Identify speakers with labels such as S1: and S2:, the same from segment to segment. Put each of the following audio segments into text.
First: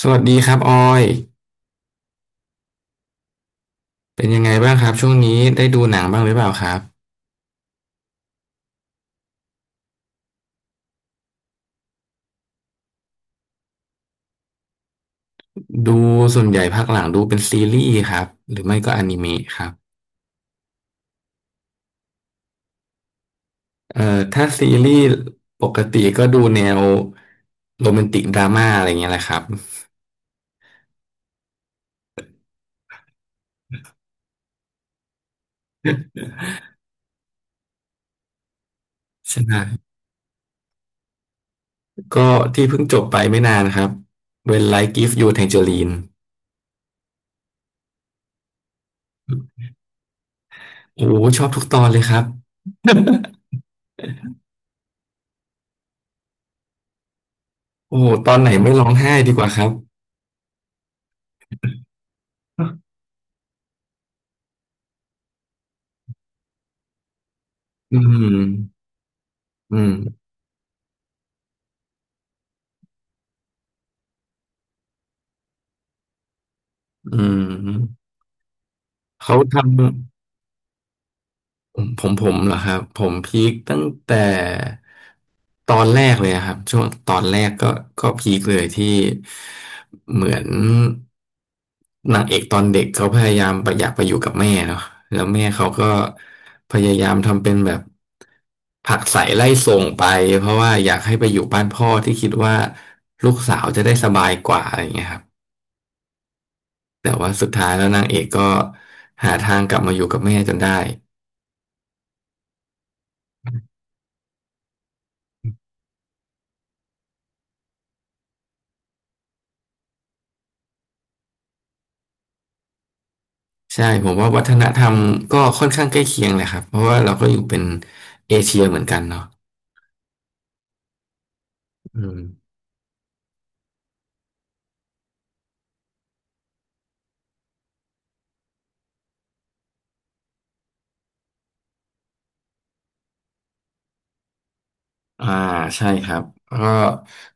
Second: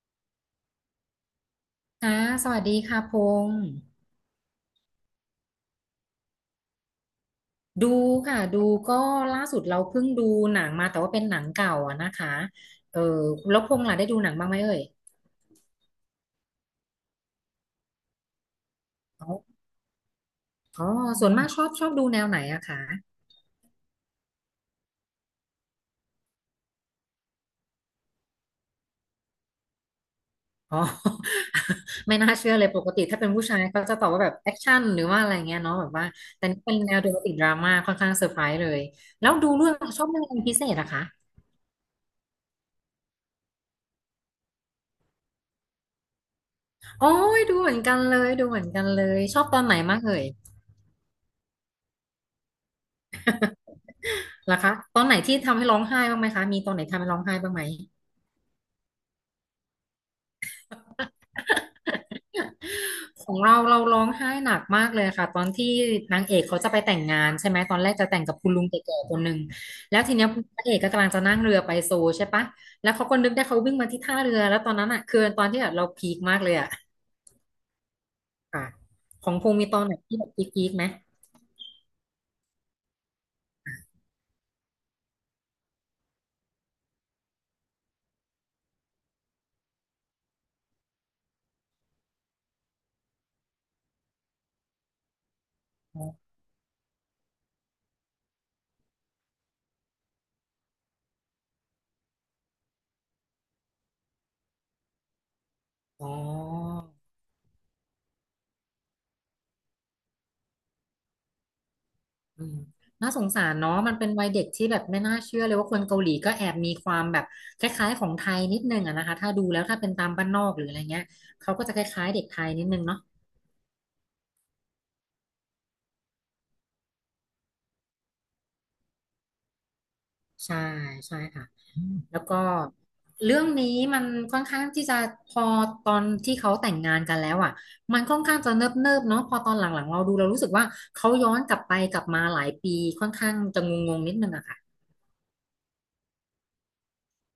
S1: สวัสดีครับออย
S2: ค่ะสวัสดีค่ะพงษ์
S1: เป็นยังไงบ้างครับช่วงนี้ได้ดูหนังบ้างหรือเปล่าครับ
S2: ดูค่ะดูก็ล่าสุดเราเพิ่งดูหนังมาแต่ว่าเป็นหนังเก่าอะนะคะเออแล้วพงษ์ล่ะได้ดูหนังบ้างไหมเอ่ย
S1: ดูส่วนใหญ่ภาคหลังดูเป็นซีรีส์ครับหรือไม่ก็อนิ
S2: อ๋อ
S1: เมะครับ
S2: อ๋อส่วนมากชอบดูแนวไหนอะคะ
S1: ถ้าซีรีส์ปกติก็ดูแนวโรแมนติกดราม่าอะไรเงี้ยแหละครับ
S2: อ๋อ ไม่น่าเชื่อเลยปกติถ้าเป็นผู้ชายเขาจะตอบว่าแบบแอคชั่นหรือว่าอะไรเงี้ยเนาะแบบว่าแต่นี่เป็นแนวโรแมนติกดราม่าค่อนข้างเซอร์ไพรส์เลยแล้ว
S1: ใช่
S2: ดู
S1: ไหม
S2: เรื่องชอบเรื่องอะไรเป็นพิเศษอะคะ
S1: ก็ที่เพิ่งจบไปไม่นานครับ When Life Gives You Tangerine
S2: โอ้ยดูเหมือนกันเลยดูเหมือนกันเลยชอบตอนไหนมากเอ่ย
S1: โอ้โหชอบทุกตอนเลยครับ
S2: เหรอคะตอนไหนที่ทำให้ร้องไห้บ้างไหมคะมีตอนไหนทำให้ร้องไห้บ้างไหม
S1: โอ้โหตอนไหนไม่ร้องไห้ดีกว่าครับ
S2: ของเราเราร้องไห้หนักมากเลยค่ะตอนที่นางเอกเขาจะไปแต่งงานใช่ไหมตอนแรก
S1: อื
S2: จะแต่ง
S1: ม
S2: กับคุณลุงแก่ๆคนหนึ่ง
S1: อืม
S2: แล้วทีเนี้ยพระเอกก็กำลังจะนั่งเรือไปโซลใช่ปะแล้วเขาก็นึกได้เขาวิ่งมาที่ท่าเรือแล้วตอนนั้นอ่ะคือตอนที่แบบเราพีคมากเลยอ่ะ
S1: อืม
S2: ค่ะของ
S1: เขา
S2: พงษ์มี
S1: ทำ
S2: ตอนไหนที่แบบพีคๆไหม
S1: ผมเหรอครับผมพีคตั้งแต่ตอนแรกเลยอะครับช่วงตอนแรกก็พีคเลยที่เหมือนนางเอกตอนเด็กเขาพยายามไปอยากไปอยู่กับแม่เนาะแล้วแม่เขาก็พยายามทำเป็นแบบผลักใส่ไล่ส่งไปเพราะว่าอยากให้ไปอยู่บ้านพ่อที่คิดว่าลูกสาวจะได้สบายกว่าอะไรอย่างเงี้ยครับ
S2: อ๋อ
S1: แต่ว่าสุดท้ายแล้วนางเอกก็หาทางกลับมาอยู่กับแม่จนได้
S2: อืมน่าสงสารเนาะมันเป็นวัยเด็กที่แบบไม่น่าเชื่อเลยว่าคนเกาหลีก็แอบมีความแบบคล้ายๆของไทยนิดนึงอะนะคะถ้าดูแล้วถ้าเป็นตามบ้านนอกหรืออะไรเงี้ยเขาก็จะคล้ายๆเด็กไทยนิดนึงเนาะ
S1: ใช่ผมว่าวัฒนธรรมก็ค่อนข้างใกล้เคียงเลยครับเพราะว่าเราก็อยู่เป็นเอเชียเหมือนกันเนาะ
S2: ใช่ใช่ค่ะ
S1: อืม
S2: แล้วก็เรื่องนี้มันค่อนข้างที่จะพอตอนที่เขาแต่งงานกันแล้วอ่ะมันค่อนข้างจะเนิบๆเนาะพอตอนหลังๆเราดูเรารู้สึกว่าเขาย้อนกลับไปกลับมาหลายปีค่อนข้างจะงงๆนิดนึงอะค่ะ
S1: อ่าใช่ครับก็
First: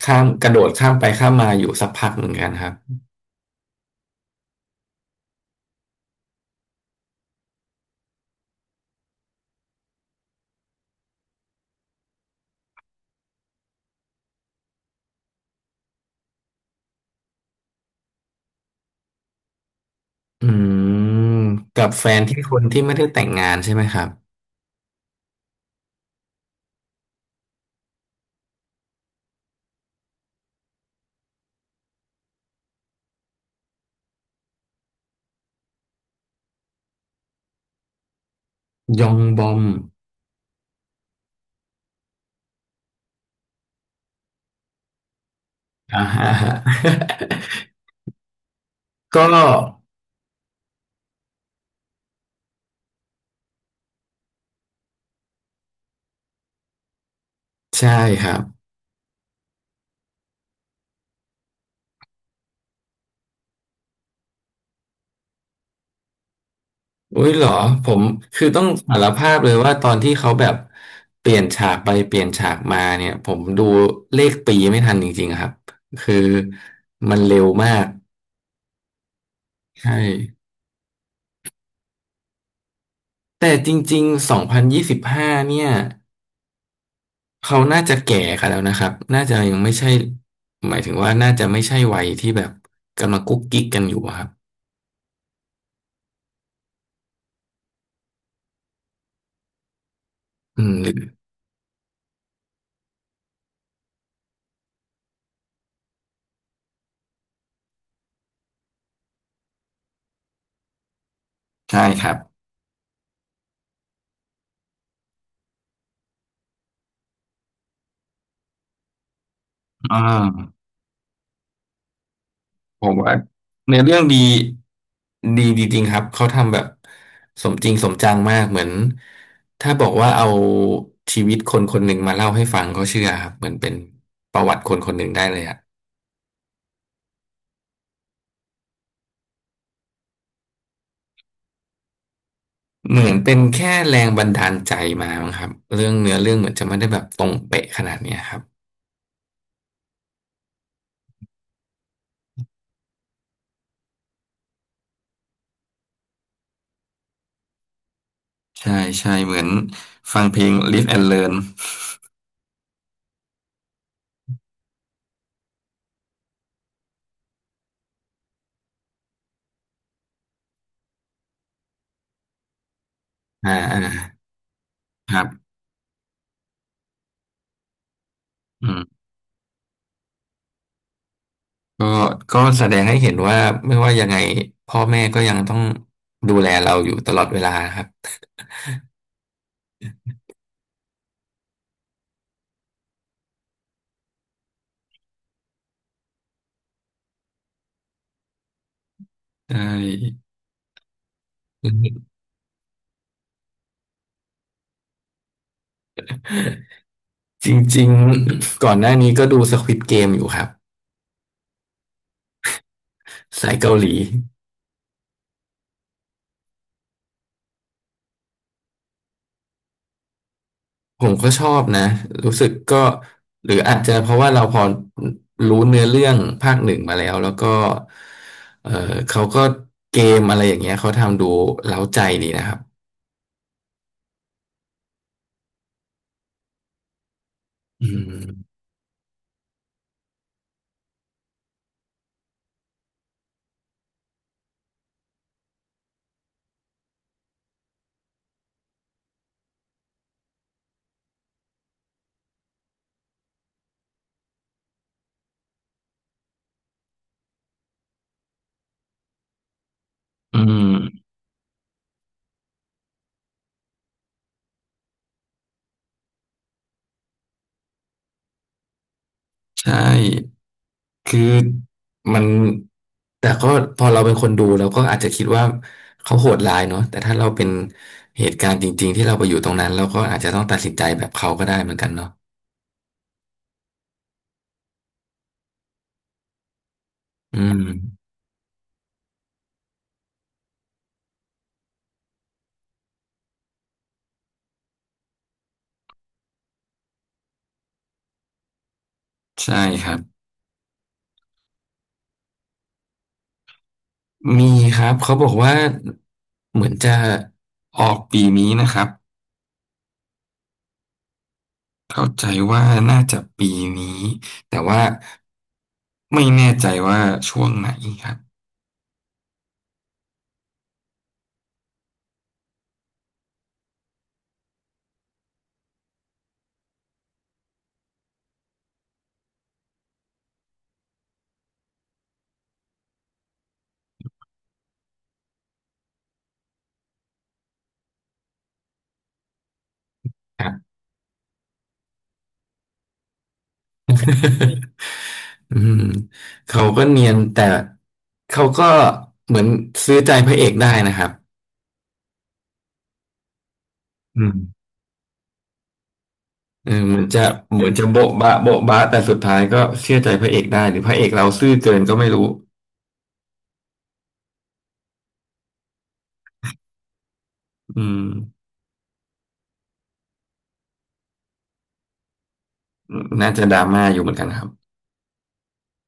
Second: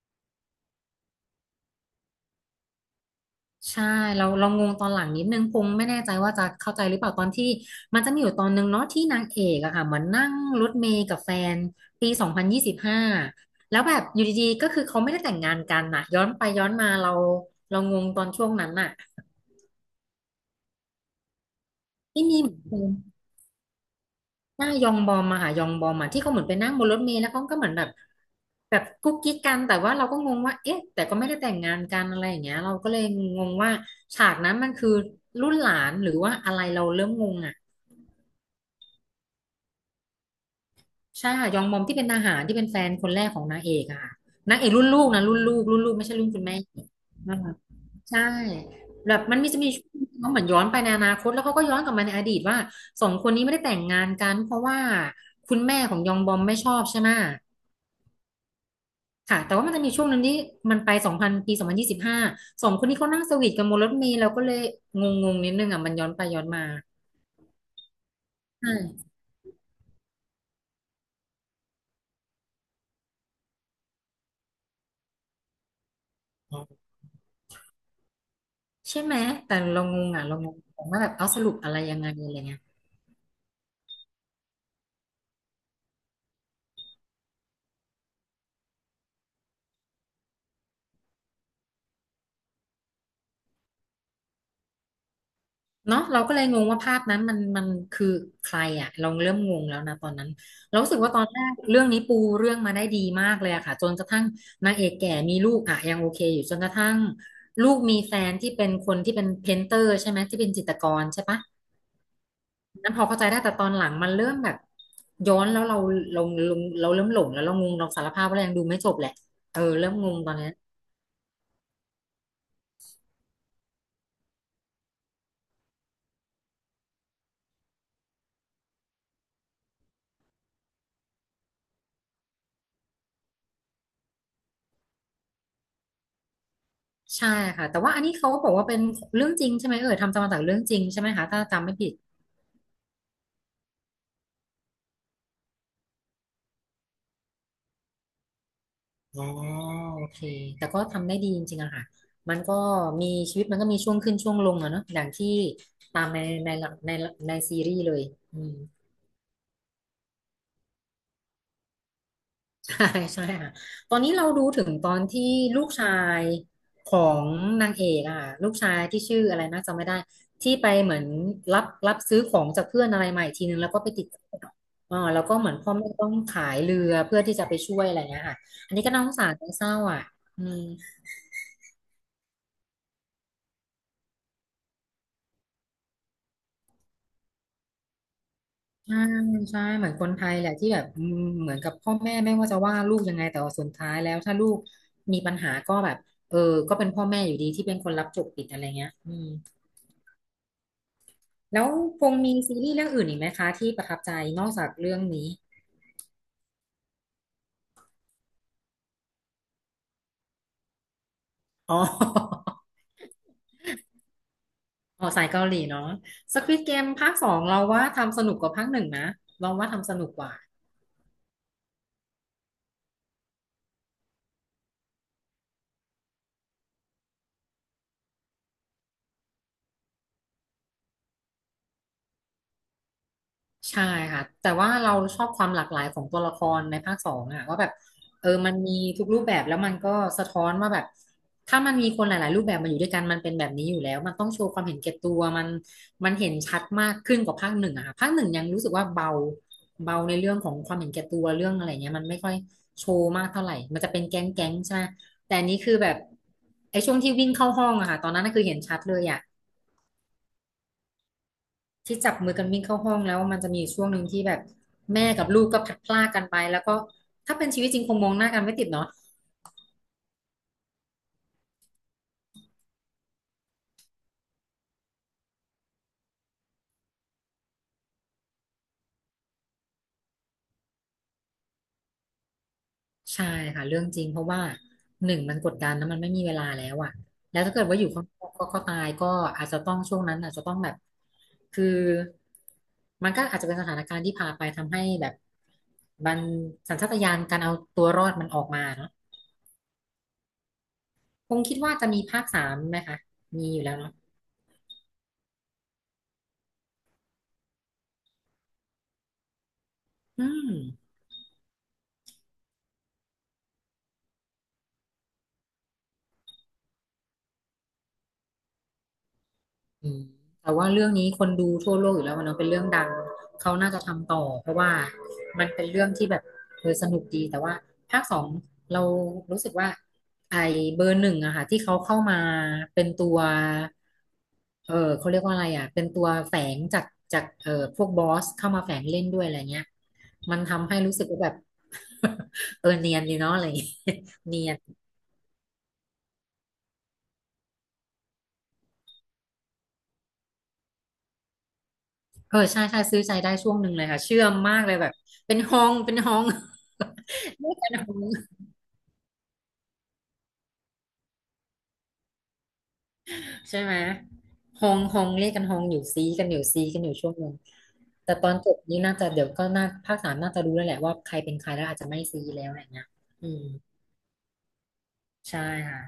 S1: ข้ามกระโดดข้ามไปข้ามมาอยู่สักพักเหมือนกันครับ
S2: ใช่เรางงตอนหลังนิดนึงพงไม่แน่ใจว่าจะเข้าใจหรือเปล่าตอนที่มันจะมีอยู่ตอนนึงเนาะที่นางเอกอะค่ะเหมือนนั่งรถเมล์กับแฟนปีสองพันยี่สิบห้าแล้วแบบอยู่ดีๆก็คือเขาไม่ได้แต่งงานกันน่ะย้อนไปย้อนมาเรางงตอนช่วงนั้นน่ะ
S1: อืมกับแฟน
S2: ที่
S1: ที่
S2: มีเหมื
S1: ค
S2: อน
S1: น
S2: ค
S1: ที่ไม่ได้แต่
S2: น
S1: งงานใช่ไหมครับ
S2: หน้ายองบอมอะค่ะยองบอมอะที่เขาเหมือนไปนั่งบนรถเมล์แล้วเขาก็เหมือนแบบแบบกุ๊กกิ๊กกันแต่ว่าเราก็งงว่าเอ๊ะแต่ก็ไม่ได้แต่งงานกันอะไรอย่างเงี้ยเราก็เลยงงว่าฉากนั้นมันคือรุ่นหลานหรือว่าอะไรเราเริ่มงงอะ
S1: ยองบอม
S2: ใช่ค่ะยองบอมที่เป็นทหารที่เป็นแฟนคนแรกของนางเอกอะค่ะนางเอกรุ่นลูกนะรุ่นลูกรุ่นลูก
S1: อ่า
S2: ไม่ใช่
S1: ฮะ
S2: รุ่นคุณแม่น่ารักใช่แบ บ
S1: ก็
S2: มันมีจะมีช่วงที่เขาเหมือนย้อนไปในอนาคตแล้วเขาก็ย้อนกลับมาในอดีตว่าสองคนนี้ไม่ได้แต่งงานกันเพราะว่าคุณแม่ของยองบอมไม่ชอบใช่ไหม
S1: ใช่ครับ
S2: ค่ะแต่ว่ามันจะมีช่วงหนึ่งที่มันไปสองพันปีสองพันยี่สิบห้าสองคนนี้เขานั่งสวีทกันบนรถเมล์เราก็เลยงงงนิดนึงอ่ะมันย้อนไปย้อนมา
S1: อุ้ยเหรอผมคือต้องสาร
S2: ใช่
S1: ภาพเลยว่าตอนที่เขาแบบเปลี่ยนฉากไปเปลี่ยนฉากมาเนี่ยผมดูเลขปีไม่ทันจริงๆครับคือมันเร็วมาก
S2: ใช่ไหมแต่เรา
S1: ใช่
S2: งงอ่ะเรางงว่าแบบเอาสรุปอะไรยังไงอะไรเงี้ย
S1: แต่จริงๆ2025เนี่ยเขาน่าจะแก่กันแล้วนะครับน่าจะยังไม่ใช่หมายถึงว่าน่าจะไม่ใช่วัยที่แบบกำลังกุ๊กกิ๊กกันอยู่อะครับ
S2: เนาะเราก็เลยงงว่าภาพนั้นมันคือใครอะเราเริ่มงงแล้วนะตอนนั้น
S1: อืม
S2: เรา
S1: ห
S2: รู้
S1: รือ
S2: สึกว่าตอนแรกเรื่องนี้ปูเรื่องมาได้ดีมากเลยอะค่ะจนกระทั่งนางเอกแก่มีลูกอะยังโอเคอยู่จนกระทั่งลูกมีแฟนที่เป็นคนที่เป็นเพนเตอร์ใช่ไหมที่เป็นจิตรกรใช่ปะ
S1: ใช่ครับ
S2: นั้นพอเข้าใจได้แต่ตอนหลังมันเริ่มแบบย้อนแล้วเราเราเราเริ่มหลงแล้วเรางงเราสารภาพว่าเรายังดูไม่จบแหละเออเริ่ม
S1: อ่
S2: งงตอนเนี้ย
S1: า ผมว่าเนื้อเรื่องดีดีจริงๆครับเขาทำแบบสมจริงสมจังมากเหมือนถ้าบอกว่าเอาชีวิตคนคนหนึ่งมาเล่าให้ฟังเขาเชื่อครับเหมือนเป็นประวัติคนคนหนึ่งได้เลยอะ
S2: ใช่ค่ะแต่ว่าอันนี้เขาก็บอกว่าเป็นเรื่องจริงใช่ไหมเออทำตามมาจากเรื่องจริงใช่ไหมคะถ้าจำไม่ผิด
S1: เหมือนเป็นแค่แรงบันดาลใจมามั้งครับเรื่องเนื้อเรื่องเหมือนจะไม่ได้แบบตรงเป๊ะขนาดเนี้ยครับ
S2: อ๋อโอเคแต่ก็ทำได้ดีจริงๆอะค่ะมันก็มีชีวิตมันก็มีช่วงขึ้นช่วงลงอะเนาะอย่างที่ตามในในหลักในในซีรีส์เลยอืม
S1: ใช่ใช่เหมือนฟังเพลง Live and Learn
S2: ใช่ใช่ค่ะตอนนี้เราดูถึงตอนที่ลูกชายของนางเอกอะ่ะลูกชายที่ชื่ออะไรนะจำไม่ได้ ที่ไปเหมือนรับซื้อของจากเพื่อนอะไรใหม่ที
S1: อ่า
S2: นึงแล้ว
S1: อ่า
S2: ก็ไปติดคุก
S1: ค
S2: แล้
S1: รั
S2: ว
S1: บ
S2: ก็เหมือนพ่อแม่ต้องขายเรือเพื่อที่จะไปช่วยอะไรเงี้ยค่ะ
S1: อื
S2: อันนี้ก็
S1: ม
S2: น่าสงสารน่าเศร้าอ่ะอืม
S1: ก็ก็แสดงให้เห็นว่าไม่ว่ายังไงพ่อแม่ก็ยังต้องดูแลเราอยู่ตลอดเวลาครับ
S2: ใช่ใช่เหมือนคนไทยแหละที่แบบเหมือนกับพ่อแม่ไม่ว่าจะว่าลูกยังไงแต่ว่าสุดท้ายแล้วถ้าลูกมีปัญหาก็แบบเออก็เป็นพ่อแม่อยู่ดีที่เป็นคนรับจบผิดอะไรเงี้ย
S1: ใช่
S2: แล้วพงมีซีรีส์เรื่องอื่นอีกไหมคะที่ประทับใจนอกจากเรื่องนี้
S1: จริงๆก่อนหน้านี้ก็ดู Squid Game อยู่ครับ
S2: อ๋อ
S1: สายเกาหลี
S2: อ๋อสายเกาหลีเนาะ Squid Game ภาคสองเราว่าทำสนุกกว่าภาคหนึ่งนะเราว่าทำสนุกกว่า
S1: ผมก็ชอบนะรู้สึกก็หรืออาจจะเพราะว่าเราพอรู้เนื้อเรื่องภาคหนึ่งมาแล้วแล้วก็เออเขาก็เกมอะไรอย่างเงี้ยเขาทำดูเร้าใจดีนะครับ
S2: ใช่ค่ะแต่ว่าเราชอบความหลากหลายของตัวละครในภาคสองอะว่าแบบ
S1: อื
S2: มัน
S1: ม
S2: มีทุกรูปแบบแล้วมันก็สะท้อนว่าแบบถ้ามันมีคนหลายๆรูปแบบมาอยู่ด้วยกันมันเป็นแบบนี้อยู่แล้วมันต้องโชว์ความเห็นแก่ตัวมันมันเห็นชัดมากขึ้นกว่าภาคหนึ่งอะค่ะภาคหนึ่งยังรู้สึกว่าเบาเบาในเรื่องของความเห็นแก่ตัวเรื่องอะไรเงี้ยมันไม่ค่อยโชว์มากเท่าไหร่มันจะเป็นแก๊งแก๊งใช่ไหมแต่อันนี้คือแบบไอ้ช่วงที่วิ่งเข้าห้องอะค่ะตอนนั้นน่ะคือเห็นชัดเลยอะ
S1: อืม
S2: ที่จับมือกันวิ่งเข้าห้องแล้วมันจะมีอยู่ช่วงหนึ่งที่แบบแม่กับลูกก็พลัดพรากกันไปแล้วก็ถ้าเป็นชีวิตจริงคงมองหน้ากันไม่ติดเนาะ
S1: ใช่ คือมันแต่ก็พอเราเป็นคนดูเราก็อาจจะคิดว่าเขาโหดร้ายเนาะแต่ถ้าเราเป็นเหตุการณ์จริงๆที่เราไปอยู่ตรงนั้นเราก็อาจจะต้องตัดสินใจแบบเขาก็ได้เหมือนกันเนาะ
S2: ใช่ค่ะเรื่องจริงเพราะว่าหนึ่งมันกดดันแล้วมันไม่มีเวลาแล้วอะ
S1: อื
S2: แล้วถ้า
S1: ม
S2: เกิดว่าอยู่ข้างนอกก็ก็ตายก็อาจจะต้องช่วงนั้นอาจจะต้องแบบคือมันก็อาจจะเป็นสถานการณ์ที่พาไปทำให้แบบมันสัญชาตญาณการเอาตัวรอดมันออกมาเนาะ
S1: ใช่ครับ
S2: คงคิดว่าจะมีภาคสามไหมคะมีอยู่แล้วเนาะ
S1: มีครับเขาบอกว่าเหมือนจะออกปีนี้นะครับ
S2: อืม
S1: เข้าใจว่าน่าจะปีนี้แต่ว่าไม่แน่ใจว่าช่วงไหนครับ
S2: อืมแต่ว่าเรื่องนี้คนดูทั่วโลกอยู่แล้วมันเนอะเป็นเรื่องดังเขาน่าจะทำต่อเพราะว่ามันเป็นเรื่องที่แบบสนุกดีแต่ว่าภาคสองเรารู้สึกว่าไอเบอร์หนึ่งอะค่ะที่เขาเข้ามาเป็นตัวเขาเรียกว่าอะไรอะเป็นตัวแฝงจากจากพวกบอสเข้ามาแฝงเล่นด้วยอะไรเงี้ยมัน
S1: ครั
S2: ทำให้
S1: บ
S2: รู้สึกว่าแบบ เนียนดีเนาะอะไรอย่างเงี้ยเนียน
S1: อืมเขาก็เนียนแต่เขาก็เหมือนซื้อใจพระเอกได้นะครับ
S2: เออใช่ใช่ซื้อใจได้ช่วงหนึ่งเลยค่ะเชื่อ
S1: อื
S2: ม
S1: ม
S2: มากเลยแบบเป็นฮองเป็นฮอง
S1: เออเหมือนจะ
S2: เรียก
S1: เหมื
S2: กั
S1: อน
S2: น
S1: จะ
S2: ฮอง
S1: โบ๊ะบะโบ๊ะบะแต่สุดท้ายก็เชื่อใจพระเอกได้หรือพระเอกเราซื่อเกินก็ไม่รู้
S2: ใช่ไหมฮองฮองเรียกกันฮองอยู่ซีกันอยู่ซีกันอยู่ช่วงหนึ่ง
S1: อืม
S2: แต่ตอนจบนี้น่าจะเดี๋ยวก็น่าภาคสามน่าจะรู้แล้วแหละว่าใครเป็นใครแล้วอาจจะไม่ซีแล้วอะไรเงี้ย
S1: น่า
S2: อื
S1: จะ
S2: ม
S1: ดราม่าอยู่เหมือนกันครับ
S2: ใช่ค่ะ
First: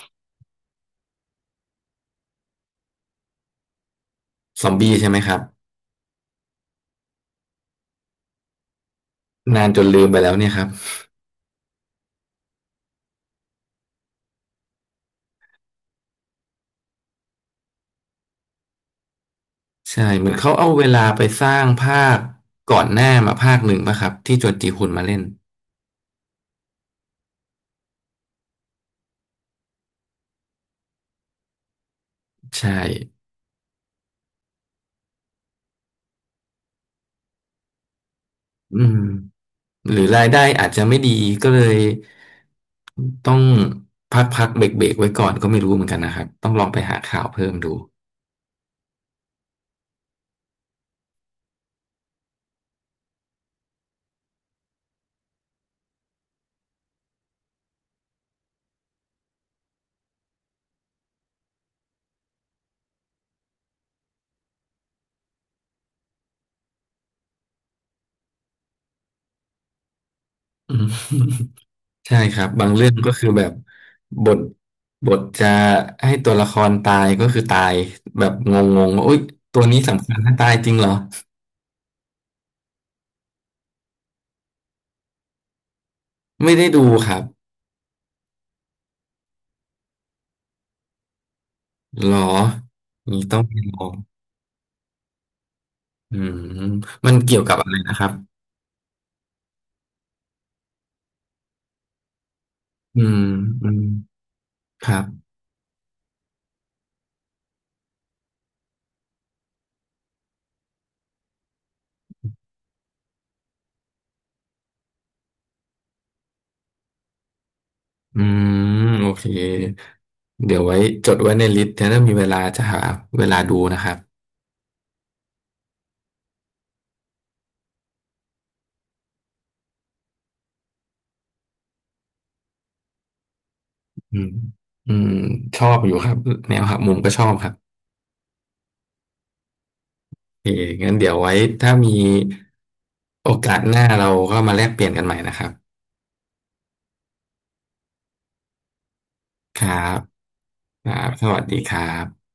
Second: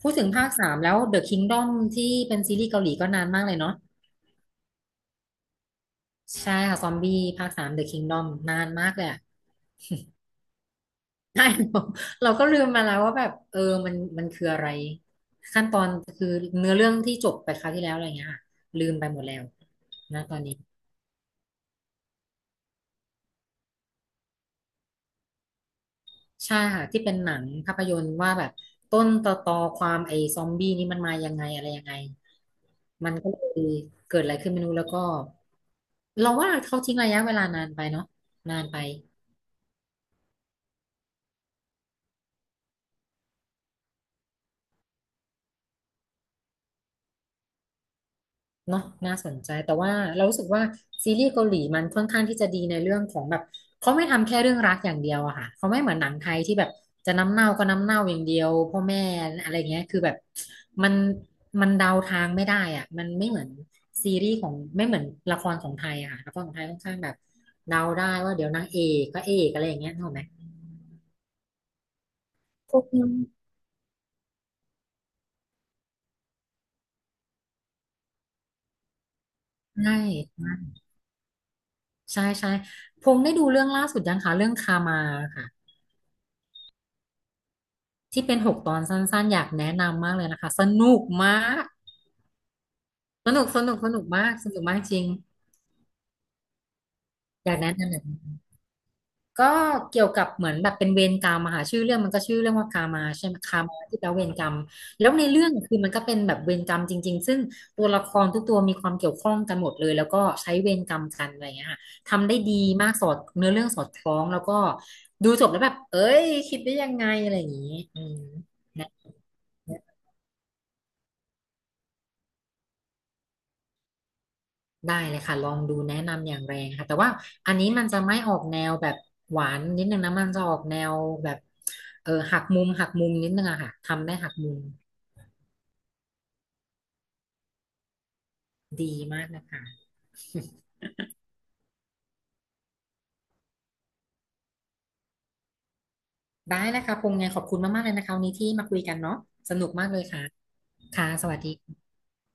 S2: พูดถึงภาคสามแล้ว The Kingdom ที่เป็นซีรีส์เกาหลีก็นานมากเลยเนาะ
S1: ซอมบี้ใช่ไหมครับ
S2: ใช่ค่ะซอมบี้ภาคสาม The Kingdom นานมากเลยอะ
S1: นานจนลืมไปแล้วเนี่ยครับ
S2: ใช่เราเราก็ลืมมาแล้วว่าแบบมันคืออะไรขั้นตอนคือเนื้อเรื่องที่จบไปคราวที่แล้วอะไรเงี้ยค่ะลืมไปหมดแล้ว
S1: ใช่
S2: นะ
S1: เหมือ
S2: ตอ
S1: น
S2: น
S1: เขา
S2: นี้
S1: เอาเวลาไปสร้างภาคก่อนหน้ามาภาคหนึ่งป่ะครับที่จวนจีฮุนมาเล่น
S2: ใช่ค่ะที่เป็นหนังภาพยนตร์ว่าแบบต้นตอตอความไอ้ซอมบี้นี่มันมายังไงอะไรยังไง
S1: ใช่
S2: มันก็เลยเกิดอะไรขึ้นไม่รู้แล้วก็เราว่าเขาทิ้งระยะเวลานานไปเนาะนาน
S1: อื
S2: ไป
S1: ม หรือรายได้อาจจะไม่ดีก็เลยต้องพักพักเบรกเบรกๆไว้ก่อนก็ไม่รู้เหมือนกันนะครับต้องลองไปหาข่าวเพิ่มดู
S2: เนาะน่าสนใจแต่ว่าเรารู้สึกว่าซีรีส์เกาหลีมันค่อนข้างที่จะดีในเรื่องของแบบเขาไม่ทำแค่เรื่องรักอย่างเดียวอะค่ะเขาไม่เหมือนหนังไทยที่แบบจะน้ำเน่าก็น้ำเน่าอย่างเดียวพ่อแม่อะไรเงี้ยคือแบบมันมันเดาทางไม่ได้อะมันไม่เหมือนซีรีส์ของไม่เหมือนละครของไทยอะค่ะละครของไทยค่อนข้างแบบเดาได้ว่าเดี๋ยวนางเอกก็เอกอะไรอย่างเงี้ยถูกไหม
S1: อืม ใช่ครับบาง
S2: พวก
S1: เรื่อง
S2: นี้
S1: ก็คือแบบบทบทจะให้ตัวละครตายก็คือตายแบบงงๆว่าโอ๊ยตัวนี้
S2: ใช่
S1: สำคัญถ้าตายจริงเหรอ
S2: ใช่ใช่พงษ์ได้ดูเรื่องล่าสุดยังคะเรื่องคามาค่ะ
S1: ไม่ได้ดูครับ
S2: ที่เป็นหกตอนสั้นๆอยากแนะนำมากเลยนะคะสนุกมาก
S1: หรอนี่
S2: ส
S1: ต้อ
S2: นุ
S1: ง
S2: ก
S1: ไป
S2: ส
S1: ล
S2: นุก
S1: อ
S2: ส
S1: ง
S2: นุกมากสนุกมากจริง
S1: อืมมันเกี่ยว
S2: อ
S1: กั
S2: ยา
S1: บ
S2: ก
S1: อะ
S2: แนะ
S1: ไร
S2: นำ
S1: นะ
S2: แบ
S1: ค
S2: บ
S1: รับ
S2: นี้ก็เกี่ยวกับเหมือนแบบเป็นเวรกรรมอะค่ะชื่อเรื่องมันก็ชื่อเรื่องว่าคา
S1: อื
S2: มา
S1: ม
S2: ใช่ไหมคา
S1: อื
S2: มา
S1: ม
S2: ที่แปลว่าเวรกรรม
S1: ครั
S2: แล้วใน
S1: บ
S2: เรื่องคือมันก็เป็นแบบเวรกรรมจริงๆซึ่งตัวละครทุกตัวมีความเกี่ยวข้องกันหมดเลยแล้วก็ใช้เวรกรรมกันอะไรอย่างเงี้ยค่ะทำได้ดีมากสอดเนื้อเรื่องสอดคล้องแล้วก็ดูจบแล้วแบบเอ้ยคิดได้ยังไงอะไรอย่างงี้อืม
S1: อืมโอเคเดี๋ยวไว้จดไว้ในลิสต์นะถ้ามีเวลาจะหาเวลาดูนะครับ
S2: ได้เลยค่ะลองดูแนะนำอย่างแรงค่ะแต่ว่าอันนี้มันจะไม่ออกแนวแบบหวานนิดนึงนะมันจะออกแนวแบบหักมุมหักมุมนิดนึงอะค่ะทำได้
S1: อืม
S2: หักมุม
S1: อืมชอบอยู่ครับแนวหักมุมก็ชอบครับ
S2: ดีมากนะคะ
S1: โอเคงั้นเดี๋ยวไว้ถ้ามีโอกาสหน้าเราก็มาแลกเปลี่ยนกันใหม่นะครับ
S2: ได้นะคะพงษ์ไงขอบคุณมากๆเลยนะคะวันนี้ที่มาคุยกันเนาะส
S1: ค
S2: นุก
S1: รั
S2: มากเล
S1: บ
S2: ยค่ะ
S1: ครั
S2: ค่ะ
S1: บ
S2: ส
S1: ส
S2: วัส
S1: วัสดีค
S2: ดี
S1: รับ